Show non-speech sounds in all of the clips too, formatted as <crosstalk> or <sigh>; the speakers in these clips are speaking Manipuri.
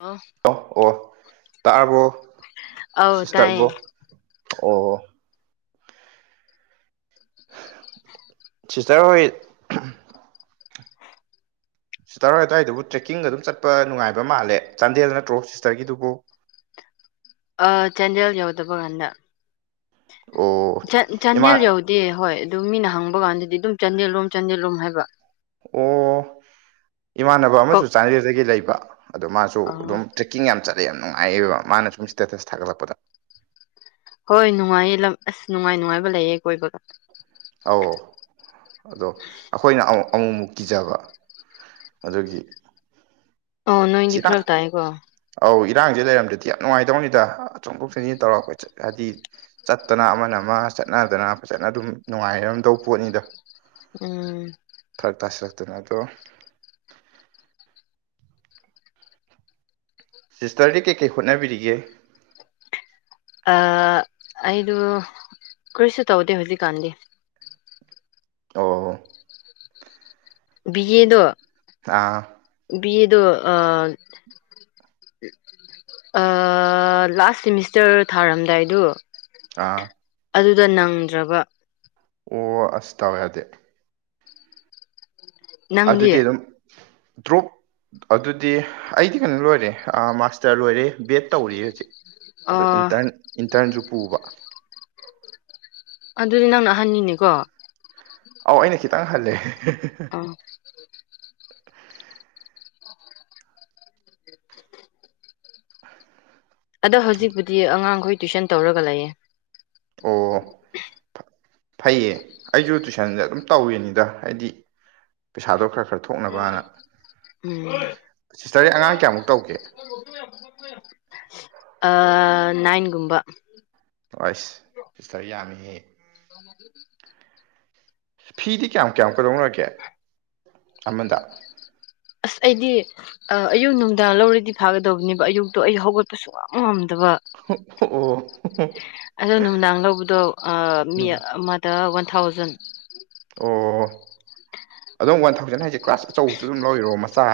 ꯑꯣ ꯍꯂ ꯑꯣ ꯇꯥꯛꯔꯕꯣ ꯑꯧ ꯇꯥꯏꯌꯦ ꯁꯤꯁꯇꯔꯔꯕꯣ ꯑꯣ ꯁꯤꯁꯇꯔ ꯍꯣꯏ ꯁꯤ ꯇꯔꯏ ꯑ ꯑꯗꯨꯋꯥꯏꯗꯨꯕꯨ ꯇ꯭ꯔꯦꯛꯀꯤꯡꯒ ꯑꯗꯨꯝ ꯆꯠꯄꯅꯨꯡꯉꯥꯏꯕ ꯃꯥꯜꯂꯦ ꯆꯥꯟꯗꯦꯜ ꯅꯠꯇ꯭ꯔꯣ ꯁꯤꯁꯇꯔꯒꯤꯗꯨꯕꯨ ꯆꯥꯟꯗꯦꯜ ꯌꯥꯎꯗꯕ ꯀꯥꯟꯗ ꯑꯣ ꯏꯃꯥ ꯆꯥꯟꯗꯦꯜ ꯌꯥꯎꯗꯦ ꯍꯣꯏ ꯑꯗꯨ ꯃꯤꯅ ꯍꯪꯕ ꯀꯥꯟꯗꯗꯤ ꯑꯗꯨꯝ ꯆꯥꯟꯗꯦꯜꯂꯣꯝ ꯆꯥꯟꯗꯦꯜꯂꯣꯝ ꯍꯥꯏꯕ ꯑꯣ ꯏꯃꯥꯟꯅꯕ ꯀꯞ ꯑꯃꯁꯨ ꯆꯥꯟꯗꯦꯜꯗꯒꯤ ꯂꯩꯕ ꯑꯗꯣ ꯃꯥꯁꯨ ꯑꯥ ꯑꯗꯨꯝ ꯇ꯭ꯔꯦꯛꯀꯤꯡ ꯌꯥꯝ ꯆꯠꯂꯦ ꯌꯥꯝꯅꯨꯡꯉꯥꯏꯑꯦꯕ ꯃꯥꯅ ꯁꯨꯝ ꯁ꯭ꯇꯦꯇꯁ ꯊꯥꯒꯠꯂꯛꯄꯗ ꯍꯣꯏ ꯅꯨꯡꯉꯥꯏꯌꯦ ꯂꯝ ꯑꯁ ꯅꯨꯡꯉꯥꯏ ꯅꯨꯡꯉꯥꯏꯕ ꯂꯩꯌꯦ ꯀꯣꯏꯕꯒ ꯑꯧ ꯑꯗꯣ ꯑꯩꯈꯣꯏꯅ ꯑꯃꯨꯛꯃꯨꯛ ꯀꯤꯖꯕ ꯑꯗꯨꯒꯤ ꯑꯣ ꯅꯣꯏꯗꯤ ꯁꯤꯅ ꯐꯔ ꯇꯥꯏꯀꯣ ꯑꯧ ꯏꯔꯥꯡꯁꯦ ꯂꯩꯔꯝꯗꯗꯤ ꯌꯥꯝ ꯅꯨꯡꯉꯥꯏꯇꯧꯅꯤꯗ ꯆꯣꯡꯊꯣꯛ ꯆꯣꯡꯁꯤꯟ ꯇꯧꯔꯛꯄꯠ ꯍꯥꯏꯗꯤ ꯆꯠꯇꯅ ꯑꯃꯅ ꯑꯃ ꯆꯠꯅꯗꯅ ꯐꯖꯅ ꯑꯗꯨꯝ ꯅꯨꯡꯉꯥꯏꯔꯝꯗꯧꯕ ꯄꯣꯠꯅꯤꯗꯣ ꯎꯝ ꯐꯔꯛ ꯇꯥꯁꯤꯜꯂꯛꯇꯅ ꯑꯗꯣ ꯁꯤꯁꯇꯔꯗꯤ ꯀꯩꯀꯩ ꯍꯣꯠꯅꯕꯤꯔꯤꯒꯦ ꯑꯩꯗꯨ ꯀꯔꯤꯁꯨ ꯇꯧꯗꯦ ꯍꯧꯖꯤꯛꯀꯥꯟꯗꯤ ꯑ ꯕꯤ ꯑꯣꯀꯦ ꯑꯦꯦꯗ ꯑꯥ ꯕꯤ ꯑꯦꯦꯗ ꯂꯥꯁ ꯁꯤꯦꯃꯤꯁꯇꯔ ꯊꯥꯔꯝꯗꯥꯏꯗꯨꯣ ꯑ ꯑꯗꯨꯗ ꯅꯪꯗ꯭ꯔꯕ ꯑꯣ ꯑꯁ ꯇꯧ ꯌꯥꯗꯦ ꯅꯪꯗꯤ ꯑꯗꯨꯗꯤ ꯑꯗꯨꯝ ꯗ꯭ꯔꯣꯞ ꯑꯗꯨꯗꯤ ꯑꯩꯗꯤ ꯀꯩꯅꯣ ꯂꯣꯏꯔꯦ ꯃꯥꯁꯇꯔ ꯂꯣꯏꯔꯦ ꯕꯦꯗ ꯇꯧꯔꯤ ꯍꯧꯖꯤꯛ ꯑꯣ ꯏꯟꯇꯔꯟ ꯏꯟꯇꯔꯟꯁꯨ ꯄꯨꯕ ꯑꯗꯨ꯫ꯗꯤ ꯅꯪꯅ ꯑꯍꯟꯅꯤꯅꯦꯀꯣ ꯑꯧ ꯑꯩꯅ ꯈꯤꯇꯪ ꯍꯜꯂꯦ ꯎ ꯑꯗꯣ ꯍꯧꯖꯤꯛꯄꯨꯗꯤ ꯑꯉꯥꯡꯈꯣꯏ ꯇꯨꯏꯁꯟ ꯇꯧꯔꯒ ꯂꯩꯌꯦ ꯑꯣ ꯐꯩꯌꯦ ꯑꯩꯁꯨ ꯇꯨꯏꯁꯟꯁꯦ ꯑꯗꯨꯝ ꯇꯧꯋꯅꯤꯗ ꯍꯥꯏꯗꯤ ꯄꯩꯁꯥ꯫꯫ꯗꯣ ꯈꯔ ꯈꯔ ꯊꯣꯛꯅꯕꯅ ꯎꯝ ꯁꯤꯁꯇꯔ ꯑꯉꯥꯡ ꯀꯌꯥꯃꯨꯛ ꯇꯧꯒꯦ ꯌꯥ ꯌꯥ ꯅꯥꯏꯟꯒꯨꯝꯕ ꯑꯩꯁ ꯁꯤꯁꯇꯔ ꯌꯥꯝꯃꯤꯍꯦ <inaudible> <unintelligible> ꯐꯤꯗꯤ ꯀꯌꯥꯝ ꯀꯌꯥꯝꯃꯨꯛ ꯀꯩꯗꯧꯅꯔꯒꯦ ꯑꯃꯗ ꯑꯁ ꯑꯩꯗꯤ ꯑꯌꯨꯛ ꯅꯨꯡꯗꯥꯡ ꯂꯧꯔꯗꯤ ꯐꯥꯒꯗꯕꯅꯦꯕ ꯑꯌꯨꯛꯇꯣ ꯑꯩ ꯍꯧꯒꯠꯄꯁꯨ ꯑꯣꯝꯗꯕ ꯑꯣ ꯑꯗꯣ ꯅꯨꯡꯗꯥꯡ ꯂꯧꯕꯗꯣ ꯃꯤ ꯎꯝ ꯑꯃꯗ ꯋꯥꯟ ꯊꯥꯎꯖꯟ ꯑꯣ ꯑꯗꯨꯝ ꯋꯥꯟ ꯊꯥꯎꯖꯟ ꯍꯥꯏꯁꯦ ꯀ꯭ꯂꯥꯁ ꯑꯆꯧꯕꯁꯨ ꯑꯗꯨꯝ ꯂꯧꯔꯤꯔꯣ ꯃꯆꯥ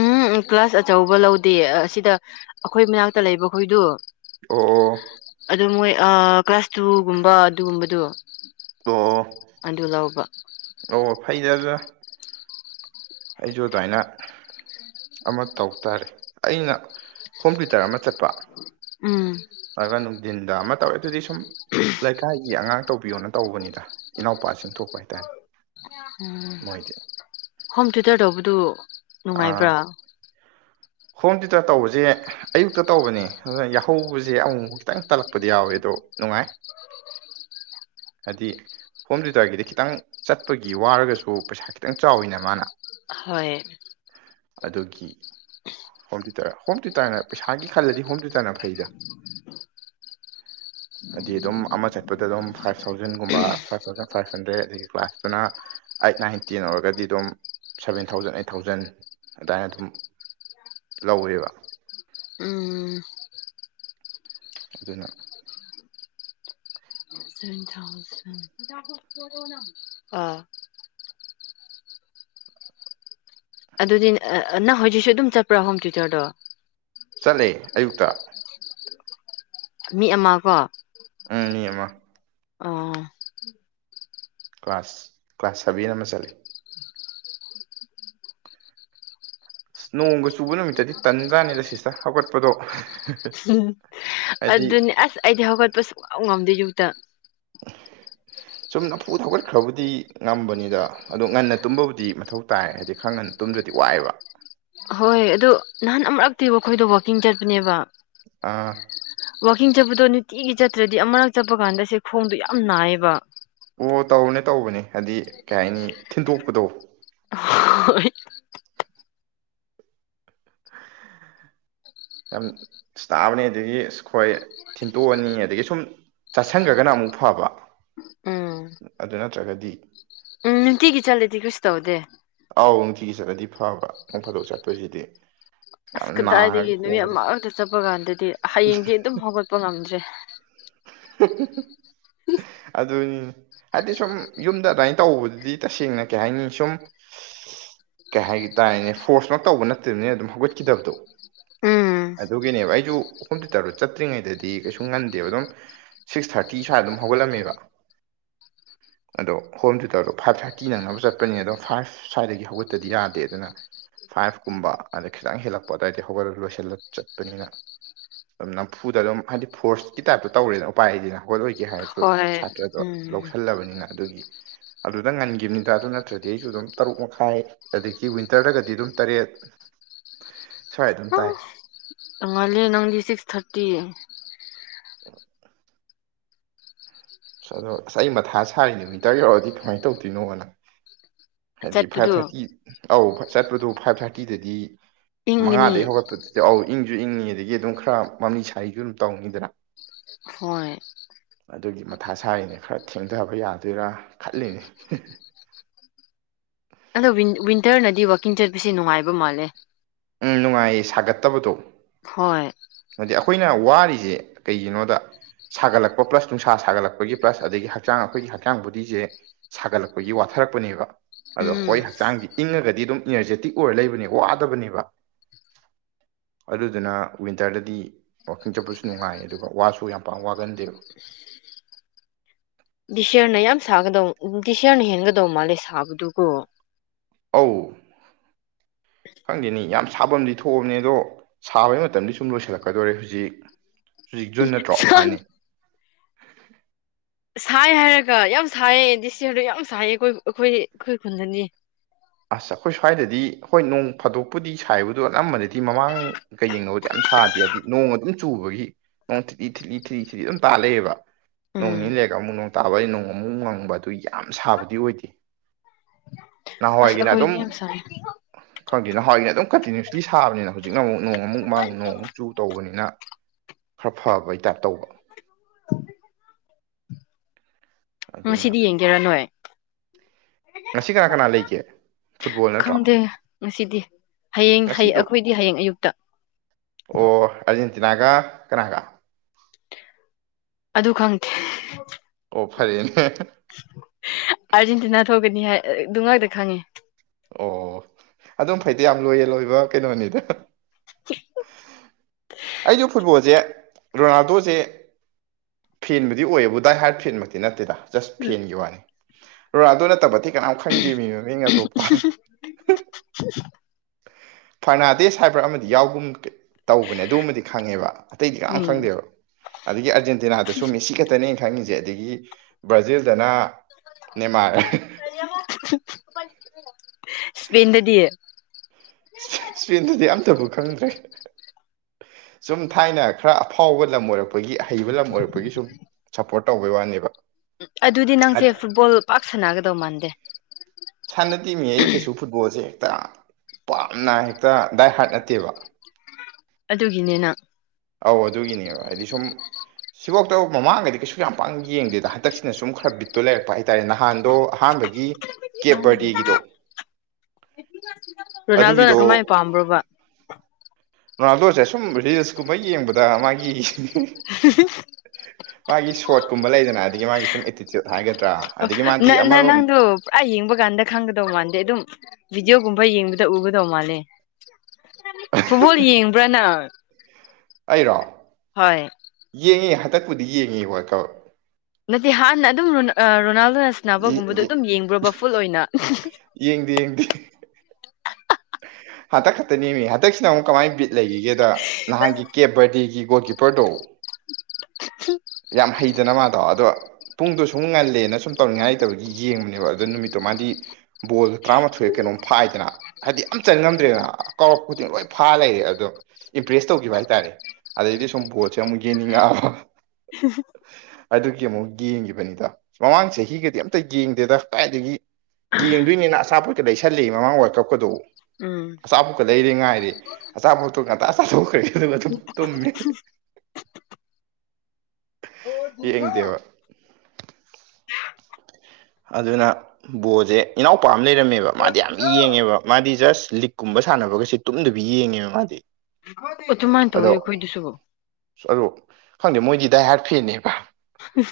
ꯎꯝ ꯀ꯭ꯂꯥꯁ ꯑꯆꯧꯕ ꯂꯧꯗꯦ ꯑꯁꯤꯗ ꯑꯩꯈꯣꯏ ꯃꯅꯥꯛꯇ ꯂꯩꯕ ꯑꯩꯈꯣꯏꯗꯨ ꯑꯣ ꯑꯣ ꯑꯗꯨ ꯃꯣꯏ ꯀ꯭ꯂꯥꯁ ꯆꯇꯨꯒꯨꯝꯕ ꯑꯗꯨꯒꯨꯝꯕꯗꯣ ꯑꯣ ꯑꯣ ꯑꯗꯨ ꯂꯧꯕ ꯑꯣ ꯐꯩꯖꯖ ꯑꯩꯁꯨ ꯑꯗꯨꯃꯥꯏꯅ ꯑꯃ ꯇꯧ ꯇꯥꯔꯦ ꯑꯩꯅ ꯀꯣꯝꯄ꯭ꯌꯨꯇꯔ ꯑꯃ ꯆꯠꯄ ꯎꯝ ꯇꯒ ꯅꯨꯡꯊꯤꯟꯗ ꯑꯃ ꯇꯧꯋꯦ ꯑꯗꯨꯗꯤ ꯁꯨꯝ ꯂꯩꯀꯥꯏꯒꯤ ꯑꯉꯥꯡ ꯇꯧꯕꯤꯌꯣꯅ ꯇꯧꯕꯅꯤꯗ ꯏꯅꯥꯎꯄꯥꯁꯤꯡ ꯊꯣꯛꯄ ꯍꯥꯏꯇꯥꯔꯦ ꯎꯝ ꯃꯣꯏꯗꯤ ꯍꯣꯝ ꯊꯤꯨꯇꯔ ꯇꯧꯕꯗꯨ ꯑꯥ ꯅꯨꯡꯉꯥꯏꯕ꯭ꯔꯥ ꯍꯣꯝ ꯇꯨꯏꯇꯔ ꯇꯧꯕꯁꯦ ꯌꯥꯏ ꯑꯌꯨꯛꯇ ꯇꯧꯕꯅꯦ ꯑꯗꯣ ꯌꯥꯍꯧꯕꯁꯦ ꯑꯃꯨꯛꯃꯨꯛ ꯈꯤꯇꯪ ꯇꯜꯂꯛꯄꯗꯤ ꯌꯥꯎꯋꯦ ꯑꯗꯣ ꯅꯨꯡꯉꯥꯏ <unintelligible> ꯍꯥꯏꯗꯤ ꯍꯣꯝ ꯇꯨꯏꯇꯔꯒꯤꯗꯤ ꯈꯤꯇꯪ ꯆꯠꯄꯒꯤ ꯋꯥꯔꯒꯁꯨ ꯄꯩꯁꯥ ꯈꯤꯇꯪ ꯆꯥꯎꯋꯤꯅ ꯃꯥꯅ ꯍꯣꯏ ꯑꯗꯨꯒꯤ ꯍꯣꯝ ꯇꯨꯏꯇꯔ ꯍꯣꯝ ꯇꯨꯏꯇꯔꯅ ꯄꯩꯁꯥꯒꯤ ꯈꯜꯂꯗꯤ ꯍꯣꯝ ꯇꯨꯏꯇꯔꯅ ꯐꯩꯗ <unintelligible> ꯍꯥꯏꯗꯤ ꯑꯗꯨꯝ ꯑꯃ ꯆꯠꯄꯗ ꯑꯗꯨꯝ ꯐꯥꯏꯚ ꯊꯥꯎꯖꯟꯒꯨꯝꯕ ꯐꯥꯏꯚ ꯊꯥꯎꯖꯟ ꯐꯥꯏꯚ ꯍꯟꯗ꯭ꯔꯦꯠ ꯑꯗꯒꯤ ꯀ꯭ꯂꯥꯁꯇꯅ ꯑꯩꯠ ꯅꯥꯏꯟ ꯇꯦꯟ ꯑꯣꯏꯔꯒꯗꯤ ꯑꯗꯨꯝ ꯁꯕꯦꯟ ꯊꯥꯎꯖꯟ ꯑꯩꯠ ꯊꯥꯎꯖꯟ ꯑꯗꯨꯃꯥꯏꯅ ꯑꯗꯨꯝ ꯂꯧꯋꯦꯕ ꯎꯝ ꯑꯗꯨꯅ ꯎꯝ <unintelligible> ꯁꯚꯦꯟ ꯊꯥꯎꯖꯟ <unintelligible> ꯑꯥ ꯑꯗꯨꯗꯤ ꯅꯪ ꯍꯧꯏꯖꯤꯛꯁꯨ ꯑꯗꯨꯝ ꯆꯠꯄ꯭ꯔꯥ ꯍꯣꯝ ꯇ꯭ꯌꯨꯇꯔꯗꯣ ꯆꯠꯂꯦ ꯑꯌꯨꯛꯇ ꯃꯤ ꯑꯃ ꯀꯣ ꯎꯝ ꯃꯤ ꯑꯃ ꯑꯥ ꯀ꯭ꯂꯥꯁ ꯀ꯭ꯂꯥꯁ ꯁꯚꯦꯟ ꯑꯃ ꯆꯠꯂꯤ ꯅꯣꯡꯒ ꯆꯨꯕ ꯅꯨꯃꯤꯠꯇꯗꯤ ꯇꯟꯖ꯭ꯔꯥꯅꯤꯗ ꯁꯤꯁꯇ ꯍꯧꯒꯠꯄꯗꯣ ꯎ ꯍꯥꯏꯗꯤ ꯑꯗꯨꯅꯦ ꯑꯁ ꯑꯩꯗꯤ ꯍꯧꯒꯠꯄ ꯁꯨꯡꯉꯝ ꯉꯝꯗꯦ ꯌꯨꯛꯇ ꯁꯨꯝ ꯅꯐꯨ ꯊꯧꯒꯠꯈ꯭ꯔꯕꯨꯗꯤ ꯉꯝꯕꯅꯤꯗ ꯑꯗꯣ ꯉꯟꯅ ꯇꯨꯝꯕꯕꯨꯗꯤ ꯃꯊꯧ ꯇꯥꯏ ꯍꯥꯏꯗꯤ ꯈꯔ ꯇꯨꯝꯗꯔꯗꯤ ꯋꯥꯏꯑꯦꯕ ꯍꯣꯏ ꯑꯗꯨ ꯅꯍꯥꯟ ꯑꯃꯨꯔꯛꯇꯤ ꯑꯩꯈꯣꯏꯗꯣ ꯋꯥꯛꯀꯤꯡ ꯆꯠꯄꯅꯦꯕ ꯑꯥ ꯋꯥꯛꯀꯤꯡ ꯆꯠꯄꯗꯣ ꯅꯨꯡꯇꯤꯒꯤ ꯆꯠꯇ꯭ꯔꯗꯤ ꯑꯃꯔꯛ ꯆꯠꯄ ꯀꯥꯟꯗ ꯁꯦ ꯈꯣꯡꯗꯣ ꯌꯥꯝ ꯅꯥꯏꯌꯦꯕ ꯑꯣ ꯇꯧꯕꯅꯦ ꯇꯧꯕꯅꯦ ꯍꯥꯏꯗꯤ ꯀꯩ ꯍꯥꯏꯅꯤ ꯊꯤꯟꯗꯣꯛꯄꯗꯣ ꯍꯣꯏ ꯌꯥꯝ ꯇꯥꯕꯅꯤ ꯑꯗꯒꯤ ꯈꯣꯏ ꯊꯤꯟꯇꯣꯛꯑꯅꯤ ꯑꯗꯒꯤ ꯁꯨꯝ ꯆꯠꯁꯟꯈ꯭ꯔꯒꯅ ꯑꯃꯨꯛ ꯐꯕ ꯎꯝ ꯑꯗꯨ ꯅꯠꯇ꯭ꯔꯒꯗꯤ ꯎꯝ ꯅꯨꯡꯇꯤꯒꯤ ꯆꯂꯗꯤ ꯀꯔꯤꯁꯨ ꯇꯧꯗꯦ ꯑꯥꯎ ꯅꯨꯡꯇꯤꯒꯤ ꯆꯠꯂꯗꯤ ꯐꯕ ꯅꯣꯡ ꯐꯥꯗꯣꯛ ꯆꯠꯄꯁꯤꯗꯤ ꯌꯥꯝ ꯑꯁ ꯀꯗꯥꯏꯗꯒꯤ ꯅꯥꯔꯒ ꯅꯨꯃꯤꯠ ꯈꯣꯡꯕꯗꯣ ꯑꯃ ꯉꯛꯇ ꯆꯠꯄ ꯀꯥꯟꯗꯗꯤ ꯍꯌꯦꯡꯗꯤ ꯑꯗꯨꯝ ꯍꯧꯒꯠꯄ ꯉꯝꯗ꯭ꯔꯦ ꯑꯗꯨꯅꯤ ꯍꯥꯏꯗꯤ ꯁꯨꯝ ꯌꯨꯝꯗ ꯑꯗꯥꯏꯅ ꯇꯧꯕꯗꯨꯗꯤ ꯇꯁꯦꯡꯅ ꯀꯩ ꯍꯥꯏꯅꯤ ꯁꯨꯝ ꯀꯩ ꯍꯥꯏ ꯇꯥꯥꯏꯅꯦ ꯐꯣꯔꯁ ꯃꯛ ꯇꯧꯕ ꯅꯠꯇꯕꯅꯤꯅ ꯑꯗꯨꯝ ꯍꯧꯒꯠꯈꯤꯗꯕꯗꯣ ꯎꯝ ꯑꯗꯨꯒꯤꯅꯦꯕ ꯑꯩꯁꯨ ꯍꯣꯝ ꯇꯨꯏꯇꯔ ꯆꯠꯇ꯭ꯔꯤꯉꯩꯗꯗꯤ ꯀꯩꯁꯨ ꯉꯟꯗꯦꯕ ꯑꯗꯨꯝ ꯁꯤꯛꯁ ꯊꯥꯔꯇꯤ ꯁ꯭ꯋꯥꯏꯗ ꯑꯗꯨꯝ ꯍꯧꯒꯠꯂꯝꯃꯦꯕ ꯑꯗꯣ ꯍꯣꯝ ꯇꯨꯏꯇꯔꯗꯣ ꯐꯥꯏꯚ ꯊꯥꯔꯇꯤ ꯅꯪꯅꯕ ꯆꯠꯄꯅꯤꯅ ꯑꯗꯣ ꯐꯥꯏꯚ ꯁ꯭ꯋꯥꯏꯗꯒꯤ ꯍꯧꯒꯠꯇꯗꯤ ꯌꯥꯗꯦꯗꯅ ꯐꯥꯏꯚꯀꯨꯝꯕ ꯑꯗ ꯈꯤꯇꯪ ꯍꯦꯜꯂꯛꯄ ꯑꯗꯥꯏꯗꯩ ꯍꯧꯒꯠꯂ ꯂꯣꯏꯁꯤꯜꯂ ꯆꯠꯄꯅꯤꯅ ꯑꯗꯨꯝ ꯅꯝꯐꯨꯗ ꯑꯗꯨꯝ ꯍꯥꯏꯗꯤ ꯐꯣꯔꯁꯀꯤ ꯇꯥꯏꯇ ꯇꯧꯔꯦꯅ ꯎꯄꯥꯏ ꯂꯩꯇꯦꯅ ꯍꯧꯒꯠꯂꯣꯏꯒꯦ ꯍꯥꯏꯔꯁꯨ ꯍꯣꯏ ꯁꯥꯇ꯭ꯔꯗꯣ ꯎꯝ ꯂꯧꯁꯜꯂꯕꯅꯤꯅ ꯑꯗꯨꯒꯤ ꯑꯗꯨꯗ ꯉꯟꯈꯤꯕꯅꯤꯗ ꯑꯗꯨ ꯅꯠꯇ꯭ꯔꯗꯤ ꯑꯩꯁꯨ ꯑꯗꯨꯝ ꯇꯔꯨꯛ ꯃꯈꯥꯏ ꯑꯗꯒꯤ ꯋꯤꯟꯇꯔꯗꯒꯗꯤ ꯑꯗꯨꯝ ꯇꯔꯦꯠ ꯁ꯭ꯋꯥꯏ ꯑꯗꯨꯝ ꯇꯥꯏ ꯑꯁ ꯉꯜꯂꯦ ꯅꯪꯗꯤ ꯁꯤꯛꯁ ꯊꯥꯔꯇꯤ ꯑꯁ ꯑꯗꯣ ꯑꯁ ꯑꯩ ꯃꯊꯥ ꯁꯥꯔꯤꯅꯤ ꯋꯤꯟꯇꯔ ꯌꯧꯔꯛꯑꯗꯤ ꯀꯃꯥꯏꯅ ꯇꯧꯗꯣꯏꯅꯣꯅ ꯍꯥꯏꯗꯤ ꯐꯥꯏꯚ ꯆꯠꯄꯗꯣ ꯊꯥꯔꯇꯤ ꯑꯧ ꯆꯠꯄꯗꯣ ꯐꯥꯏꯚ ꯊꯥꯔꯇꯤꯗꯗꯤ ꯏꯪꯒꯅꯤ ꯃꯉꯥꯗꯒꯤꯩ ꯍꯧꯒꯠꯄꯗꯨꯗꯤ ꯑꯧ ꯏꯪꯁꯨ ꯏꯪꯉꯤ ꯑꯗꯒꯤ ꯑꯗꯨꯝ ꯈꯔ ꯃꯃꯤ ꯁꯥꯔꯤꯁꯨ ꯑꯗꯨꯝ ꯇꯧꯅꯤꯗꯅ ꯍꯣꯏ ꯑꯗꯨꯒꯤ ꯃꯊꯥ ꯁꯥꯔꯤꯅꯦ ꯈꯔ ꯊꯦꯡꯊꯕ ꯌꯥꯗꯣꯏꯔꯥ ꯈꯟꯂꯤꯅꯤ ꯑꯗꯣ ꯋꯤꯟꯇꯔꯅꯗꯤ ꯋꯥꯛꯀꯤꯡ ꯆꯠꯄꯁꯦ ꯅꯨꯡꯉꯥꯏꯕ ꯃꯥꯜꯂꯦ ꯎꯝ ꯅꯨꯡꯉꯥꯏꯌꯦ ꯁꯥꯒꯠꯇꯕꯗꯣ ꯍꯣꯏ ꯍꯥꯏꯗꯤ ꯑꯩꯈꯣꯏꯅ ꯋꯥꯔꯤꯁꯦ ꯀꯩꯒꯤꯅꯣꯗ ꯁꯥꯒꯠꯂꯛꯄ ꯄ꯭ꯂꯁ ꯅꯨꯡꯁꯥ ꯁꯥꯒꯠꯂꯛꯄꯒꯤ ꯄ꯭ꯂꯁ ꯑꯗꯒꯤ ꯍꯛꯆꯥꯡ ꯑꯩꯈꯣꯏꯒꯤ ꯍꯛꯆꯥꯡ ꯕꯣꯗꯤꯁꯦ ꯁꯥꯒꯠꯂꯛꯄꯒꯤ ꯋꯥꯊꯔꯛꯄꯅꯦꯕ ꯑꯗꯣ ꯍꯣꯏ ꯎꯝ ꯍꯛꯆꯥꯡꯁ ꯏꯪꯉꯒꯗꯤ ꯑꯗꯨꯝ ꯏꯅꯔꯖꯦꯇꯤꯛ ꯑꯣꯏꯔ ꯂꯩꯕꯅꯦ ꯋꯥꯗꯕꯅꯦꯕ ꯑꯗꯨꯗꯨꯅ ꯋꯤꯟꯇꯔꯗꯗꯤ ꯋꯥꯛꯀꯤꯡ ꯆꯠꯄꯁꯨ ꯅꯨꯡꯉꯥꯏ ꯑꯗꯨꯒ ꯋꯥꯁꯨ ꯌꯥꯝ ꯄꯥꯛ ꯋꯥꯒꯟꯗꯦꯕ ꯗꯤꯁꯌꯔꯅ ꯌꯥꯝ ꯁꯥꯒꯗꯧ ꯗꯤꯁꯔꯅ ꯍꯦꯟꯒꯗꯧ ꯃꯥꯜꯂꯦ ꯁꯥꯕꯗꯨꯀꯣ ꯑꯧ ꯈꯪꯗꯦꯅꯤ ꯌꯥꯝ ꯁꯥꯐꯝꯗꯤ ꯊꯣꯛꯑꯕꯅꯦ ꯑꯗꯣ ꯁꯥꯕꯒꯤ ꯃꯇꯝꯗꯤ ꯁꯨꯝ ꯂꯣꯏꯁꯤꯜꯂꯛꯀꯗꯣꯔꯦ ꯍꯧꯖꯤꯛ ꯍꯧꯖꯤꯛ ꯖꯨꯟ ꯅꯠꯇ꯭ꯔꯣ ꯃꯥꯅꯤ ꯁꯥꯏ ꯍꯥꯏꯔꯒ ꯌꯥꯝ ꯁꯥꯏꯌꯦ ꯗꯤꯁꯌꯔꯗ ꯌꯥꯝ ꯁꯥꯏꯌꯦ ꯑꯩꯈꯣꯏ ꯑꯩꯈꯣꯏꯒꯤ ꯑꯩꯈꯣꯏ ꯈꯨꯟꯗꯅꯤ ꯑꯁ ꯑꯩꯈꯣꯏ ꯁ꯭ꯋꯥꯏꯗꯗꯤ ꯍꯣꯏ ꯅꯣꯡ ꯐꯥꯗꯣꯛꯄꯨꯗꯤ ꯁꯥꯏꯕꯗꯣ ꯑꯅꯝꯕꯅꯗꯤ ꯃꯃꯥꯡ ꯀꯩꯒꯤꯅꯣ ꯑꯗꯨꯌꯥꯝ ꯁꯥꯗꯦ ꯍꯥꯏꯗꯤ ꯅꯣꯡ ꯑꯗꯨꯝ ꯆꯨꯕꯒꯤ ꯅꯣꯡ ꯊ꯭ꯔꯤ ꯊ꯭ꯔꯤ ꯊ꯭ꯔꯤ ꯊ꯭ꯔꯤ ꯑꯗꯨꯝ ꯇꯥ ꯂꯩꯌꯦꯕ ꯅꯣꯡ ꯅꯤꯅꯤ ꯎꯝ ꯂꯩꯔꯒ ꯑꯃꯨꯛ ꯅꯣꯡ ꯇꯥꯕꯩ ꯅꯣꯡ ꯑꯃꯨꯛ ꯉꯪꯕ ꯑꯗꯨꯏ ꯌꯥꯝ ꯁꯥꯕꯗꯤ ꯑꯣꯏꯗꯦ ꯑꯁ ꯅꯍꯥꯟꯋꯥꯏꯒꯤꯅ ꯑꯗꯨꯝ ꯑꯩꯈꯣꯏꯗꯤ ꯌꯥꯝ ꯁꯥꯏ ꯈꯪꯗꯦꯅ ꯍꯋꯥꯏꯅꯦ ꯑꯗꯨꯝ ꯀꯟꯇꯤꯅꯤ꯭ꯌꯨꯁꯂꯤ ꯁꯥꯕꯅꯤꯅ ꯍꯧꯖꯤꯛꯅ ꯑꯃꯨꯛ ꯅꯣꯡ ꯑꯃꯨꯛ ꯃꯪ ꯅꯣꯡꯃꯨꯛ ꯆꯨ ꯇꯧꯕꯅꯤꯅ ꯈꯔ ꯐꯕꯩ ꯇꯥꯏꯞ ꯇꯧꯕ ꯑꯗꯨꯅ ꯉꯁꯤꯗꯤ ꯌꯦꯡꯒꯦꯔ ꯅꯣꯏ ꯉꯁꯤ ꯀꯅꯥ ꯀꯅꯥ ꯂꯩꯒꯦ ꯐꯨꯠꯕꯣꯜ ꯅꯠꯇ꯭ꯔꯣ ꯈꯪꯗꯦ ꯉꯁꯤꯗꯤ ꯍꯌꯦꯡ ꯍꯌꯦꯡ ꯉꯁꯤꯗꯣ ꯑꯩꯈꯣꯏꯗꯤ ꯍꯌꯦꯡ ꯑꯌꯨꯛꯇ ꯑꯣ ꯑꯥꯔꯖꯦꯟꯇꯤꯅꯥꯒ ꯀꯅꯥ ꯀꯅꯥ ꯑꯗꯨ ꯈꯪꯗꯦ ꯑꯣ ꯐꯔꯦꯅꯦ ꯑꯥꯔꯖꯦꯟꯇꯤꯅꯥ ꯊꯣꯛꯒꯅꯤ ꯍꯥꯏ ꯑꯗꯨ ꯉꯥꯛꯇ ꯈꯪꯉꯦ ꯑꯣ ꯑꯗꯨꯝ ꯐꯩꯗ ꯌꯥꯝ ꯂꯣꯏꯌꯦꯟ ꯑꯣꯏꯕ ꯀꯩꯅꯣꯅꯤꯗ <unintelligible> ꯑꯩꯁꯨ ꯐꯨꯠꯕꯣꯜꯁꯦ ꯔꯣꯅꯥꯜꯗꯣꯁꯦ ꯐꯦꯟꯕꯨꯗꯤ ꯑꯣꯏꯕꯨ ꯗꯥꯏ ꯍꯥꯏꯔꯠ ꯐꯦꯟꯃꯛꯇꯤ ꯅꯠꯇꯦꯗ ꯖꯁ ꯐꯦꯟꯒꯤ ꯋꯥꯅꯤ ꯔꯣꯅꯥꯜꯗꯣ ꯅꯠꯇꯕ ꯑꯇꯩ ꯀꯅꯥꯝ ꯈꯪꯗꯦ ꯃꯤ ꯃꯃꯤꯡꯅ ꯑꯇꯣꯞꯄ ꯐꯥꯔꯅꯥꯟꯗꯦꯁ ꯍꯥꯏꯕ꯭ꯔ ꯑꯃꯗꯤ ꯌꯥꯎꯒꯨꯝ ꯀꯩ ꯇꯧꯕꯅꯦ ꯑꯗꯨꯃꯗꯤ ꯈꯪꯉꯦꯕ ꯑꯇꯩꯗꯤ ꯀꯅꯥꯝ ꯎꯝ ꯈꯪꯗꯦꯕ ꯑꯗꯒꯤ ꯑꯔꯖꯦꯟꯇꯤꯅꯥꯗꯁꯨꯨ ꯃꯤꯁꯤ ꯈꯛꯇ ꯇꯅꯦ ꯑꯩ ꯈꯪꯉꯤꯁꯦ ꯑꯗꯒꯤ ꯕ꯭ꯔꯥꯖꯤꯜꯗꯅ ꯅꯦꯃꯥꯔ ꯁꯄꯦꯟꯗꯗꯤ ꯁꯄꯦꯟꯗꯗꯤ ꯑꯝꯇꯕꯨ ꯈꯪꯗ꯭ꯔꯦ ꯁꯨꯝ ꯊꯥꯏꯅ ꯈꯔ ꯑꯐꯥꯎꯕ ꯂꯝ ꯑꯣꯏꯔꯛꯄ ꯒꯤ ꯑꯍꯩꯕ ꯂꯝ ꯑꯣꯏꯔꯛꯄꯒꯤ ꯁꯨꯝ ꯁꯞꯄꯣꯔꯠ ꯇꯧꯕꯩ ꯋꯥꯅꯦꯕ ꯑꯗꯨꯗꯤ ꯅꯪꯁꯦ ꯐꯨꯠꯕꯣꯜ ꯄꯥꯛ ꯁꯥꯟꯅꯒꯗꯧ ꯃꯥꯟꯗꯦ ꯁꯥꯟꯅꯗꯦꯃꯤ ꯑꯩ ꯀꯩꯁꯨ ꯐꯨꯠꯕꯣꯜꯁꯦ ꯍꯦꯛꯇ ꯄꯥꯝꯅ ꯍꯦꯛꯇ ꯗꯥꯏ ꯍꯥꯔꯠ ꯅꯠꯇꯦꯕ ꯑꯗꯨꯒꯤꯅꯤꯅ ꯑꯧ ꯑꯗꯨꯒꯤꯅꯦꯕ ꯍꯥꯏꯗꯤ ꯁꯨꯝ ꯁꯤꯐꯥꯎꯇ ꯃꯃꯥꯡꯒꯗꯤ ꯀꯩꯁꯨ ꯌꯥꯝ ꯄꯥꯡ ꯌꯦꯡꯗꯦꯗ ꯍꯟꯗꯛꯁꯤꯅ ꯁꯨꯝ ꯈꯔ ꯕꯤꯠꯇꯣ ꯂꯩꯔꯛꯄ ꯍꯥꯏꯇꯥꯔꯦ ꯅꯍꯥꯟꯗꯣ ꯑꯍꯥꯟꯕ ꯒꯤ ꯀꯦꯞ ꯕꯥꯔꯗꯦꯒꯤꯗꯣ ꯑꯗꯨꯒꯤꯗꯣ ꯔꯣꯅꯥꯜꯗꯣꯅ ꯀꯃꯥꯏꯅ ꯄꯥꯝꯕ꯭ꯔꯣꯕ ꯔꯣꯅꯥꯜꯗꯣꯁꯦ ꯁꯨꯝ ꯔꯤꯜꯁꯀꯨꯝꯕ ꯌꯦꯡꯕꯗ ꯃꯥꯒꯤ <unintelligible> ꯃꯥꯒꯤ ꯁꯣꯠꯀꯨꯝꯕ ꯂꯩꯗꯅ ꯑꯗꯒꯤ ꯃꯥꯒꯤ ꯁꯨꯝ ꯑꯦꯇꯤꯆꯌꯨꯠ ꯍꯥꯏꯒꯗ꯭ꯔꯥ ꯑꯗꯒꯤ ꯃꯥꯗꯤ ꯅ ꯑꯃꯔꯣꯝ ꯅꯅꯥꯗꯨ ꯄꯨꯔꯥ ꯌꯦꯡꯕ ꯀꯥꯟꯗ ꯈꯪꯒꯗꯧ ꯃꯥꯥꯟꯗꯦ ꯑꯗꯨꯝ ꯚꯗꯤꯑꯣꯒꯨꯝꯕ ꯌꯦꯡꯕꯗ ꯎꯒꯗꯧ ꯃꯥꯜꯂꯦ ꯐꯨꯠꯕꯣꯜ ꯌꯦꯡꯕ꯭ꯔꯥꯅ ꯑꯩꯔꯣ ꯌꯦꯡꯉꯤ ꯍꯟꯗꯛꯄꯨꯗꯤ ꯌꯦꯡꯉꯤ ꯍꯣꯏ ꯀ ꯅꯠꯇꯦ ꯍꯥꯟꯅ ꯑꯗꯨꯝ ꯔꯣꯅꯥꯜꯗꯣꯅ ꯁꯕꯒꯨꯝꯕꯗꯣ ꯑꯗꯨꯝ ꯌꯦꯡꯕ꯭ꯔꯣꯕ ꯐꯨꯜ ꯑꯣꯏꯅ ꯌꯦꯡꯗ ꯌꯦꯡꯗꯦ ꯍꯟꯇꯛ ꯈꯛꯇꯅꯤꯃꯤ ꯍꯟꯇꯛꯁꯤꯅ ꯑꯃꯨꯛ ꯀꯃꯥꯏꯅ ꯕꯤꯠ ꯂꯩꯈꯤꯒꯦꯗ ꯅꯍꯥꯟꯒꯤ ꯀꯦꯞ ꯀꯕꯗꯤꯒꯤ ꯒꯣꯜꯀꯤꯄꯔꯗꯣ ꯌꯥꯝ ꯍꯩꯗꯅ ꯃꯥꯗꯣ ꯑꯗꯣ ꯄꯨꯡꯗꯣ ꯁꯨꯝ ꯉꯜꯂꯦꯅ ꯁꯨꯝ ꯇꯧꯅꯤꯡꯉꯥꯏꯇꯕꯒꯤ ꯌꯦꯡꯕꯅꯦꯕ ꯑꯗ ꯅꯨꯃꯤꯠꯇꯨ ꯃꯥꯗꯤ ꯕꯣꯜ ꯇꯔꯥꯃꯥꯊꯣꯏ ꯀꯩꯅꯣꯝ ꯐꯥꯏꯗꯅ ꯍꯥꯏꯗꯤ ꯑꯝ ꯆꯟ ꯉꯝꯗ꯭ꯔꯦꯅ ꯀꯧꯔꯛꯄ ꯈꯨꯗꯤꯡ ꯂꯣꯏ ꯐꯥ ꯂꯩꯔꯦ ꯑꯗꯣ ꯏꯝꯄ꯭ꯔꯦꯁ ꯇꯧꯈꯤꯕ ꯍꯥꯏꯇꯥꯔꯦ ꯑꯗꯩꯗꯤ ꯁꯨꯝ ꯄꯣꯠꯁꯦ ꯑꯃꯨꯛ ꯌꯦꯡꯅꯤꯡꯉꯛꯑꯕ ꯑꯗꯨꯒꯤ ꯑꯃꯨꯛ ꯌꯦꯡꯕꯅꯤꯗ ꯃꯃꯥꯡ ꯆꯍꯤꯒꯗꯤ ꯑꯝꯇ ꯌꯦꯡꯗꯦꯗ ꯀꯥꯏꯗꯒꯤ ꯌꯦꯡꯗꯣꯏꯅꯤꯅ ꯑꯆꯥꯄꯣꯠꯀꯗ ꯂꯩꯁꯜꯂꯤ ꯃꯃꯥꯡ ꯋꯥꯜ ꯀꯞꯀꯗꯧ ꯎꯝ ꯑꯆꯥꯄꯣꯠꯀ ꯂꯩꯔꯦ ꯉꯥꯏꯔꯤꯦ ꯑꯆꯥꯄꯣꯛꯇꯣ ꯉꯟꯇꯥ ꯆꯥꯊꯣꯛꯈ꯭ꯔꯦ ꯑꯗꯨꯒ ꯁꯨꯝ ꯇꯨꯝꯃꯦ ꯌꯦꯡꯗꯦꯕ ꯑꯗꯨꯅ ꯕꯣꯜꯁꯦ ꯏꯅꯥꯎꯄꯥ ꯑꯃ ꯂꯩꯔꯝꯃꯦꯕ ꯃꯥꯗꯤ ꯌꯥꯝ ꯌꯦꯡꯉꯦꯕ ꯃꯥꯗꯤ ꯖꯁ ꯂꯤꯛꯀꯨꯝꯕ ꯁꯥꯟꯅꯕꯒꯁꯤ ꯇꯨꯝꯗꯨꯕꯤ ꯌꯦꯡꯉꯦꯕ ꯃꯥꯗꯤ ꯇꯨꯡꯃꯥꯏꯅ ꯇꯧꯏ ꯈꯣꯏꯗꯤꯁꯨꯕ ꯑꯗ ꯈꯪꯗꯦ ꯃꯣꯏꯗꯤ ꯗꯥꯏ ꯍꯥꯔꯠ ꯐꯦꯟꯅꯦ ꯎ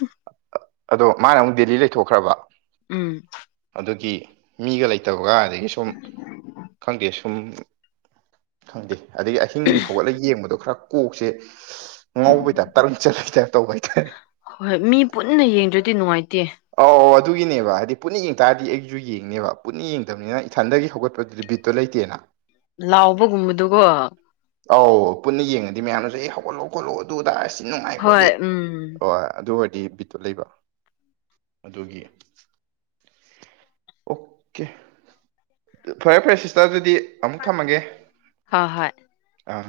ꯑꯗꯣ ꯃꯥꯅ ꯑꯃꯨꯛ ꯗꯦꯜꯂꯤ ꯂꯩꯊꯣꯛꯈ꯭ꯔꯕ ꯎꯝ ꯑꯗꯨꯒꯤ ꯃꯤꯒ ꯂꯩꯇꯕꯒ ꯑꯗꯒꯤ ꯁꯨꯝ ꯈꯪꯗꯦ ꯁꯨꯝ ꯈꯪꯗꯦ ꯑꯗꯒꯤ ꯑꯍꯤꯡ ꯍꯧꯒꯠꯂꯒ ꯌꯦꯡꯕꯗꯣ ꯈꯔ ꯀꯣꯛꯁꯦ ꯉꯧꯕꯩꯇ ꯇꯔꯨ ꯆꯠꯄꯩꯇ ꯇꯧꯕ ꯍꯥꯏꯇꯥꯔꯦ ꯍꯣꯏ ꯃꯤ ꯄꯨꯟꯅ ꯌꯦꯡꯗ꯭ꯔꯗꯤ ꯅꯨꯡꯉꯥꯏꯇꯦ ꯑꯣ ꯑꯗꯨꯒꯤꯅꯦꯕ ꯍꯥꯏꯗꯤ ꯄꯨꯟꯅ ꯌꯦꯡ ꯇꯥꯔꯗꯤ ꯑꯩꯒꯤꯁꯨ ꯌꯦꯡꯅꯦꯕ ꯄꯨꯟꯅ ꯌꯦꯡꯗꯕꯅꯤꯅ ꯏꯊꯟꯗꯒꯤ ꯍꯧꯒꯠꯄꯗꯨꯗꯤ ꯕꯤꯠꯇꯣ ꯂꯩꯇꯦꯅ <unintelligible> ꯂꯥꯎꯕꯒꯨꯝꯕꯗꯨꯒꯣ ꯑꯧ ꯄꯨꯟꯅ ꯌꯦꯡꯉꯗꯤ ꯃꯌꯥꯝꯅꯁꯨ ꯑꯩ ꯍꯧꯒꯠꯍꯧꯕ ꯈꯣꯠꯂꯣ ꯑꯗꯨ ꯑꯗ ꯁꯤ ꯅꯨꯡꯉꯥꯏ ꯍꯣꯏ ꯈꯣꯠꯂꯤ ꯎꯝ ꯑꯣ ꯑꯗꯨ ꯑꯣꯏꯔꯗꯤ ꯕꯤ ꯇ ꯂꯩꯕ ꯑꯗꯨꯒꯤ ꯑꯣꯀꯦ ꯐꯔꯦ ꯐꯔꯦ ꯁꯤꯁꯇꯔ ꯑꯗꯨꯗꯤ ꯑꯃꯨꯛ ꯊꯝꯃꯒꯦ ꯍꯣꯏ ꯍꯣꯏ ꯑꯥ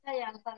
<unintelligible>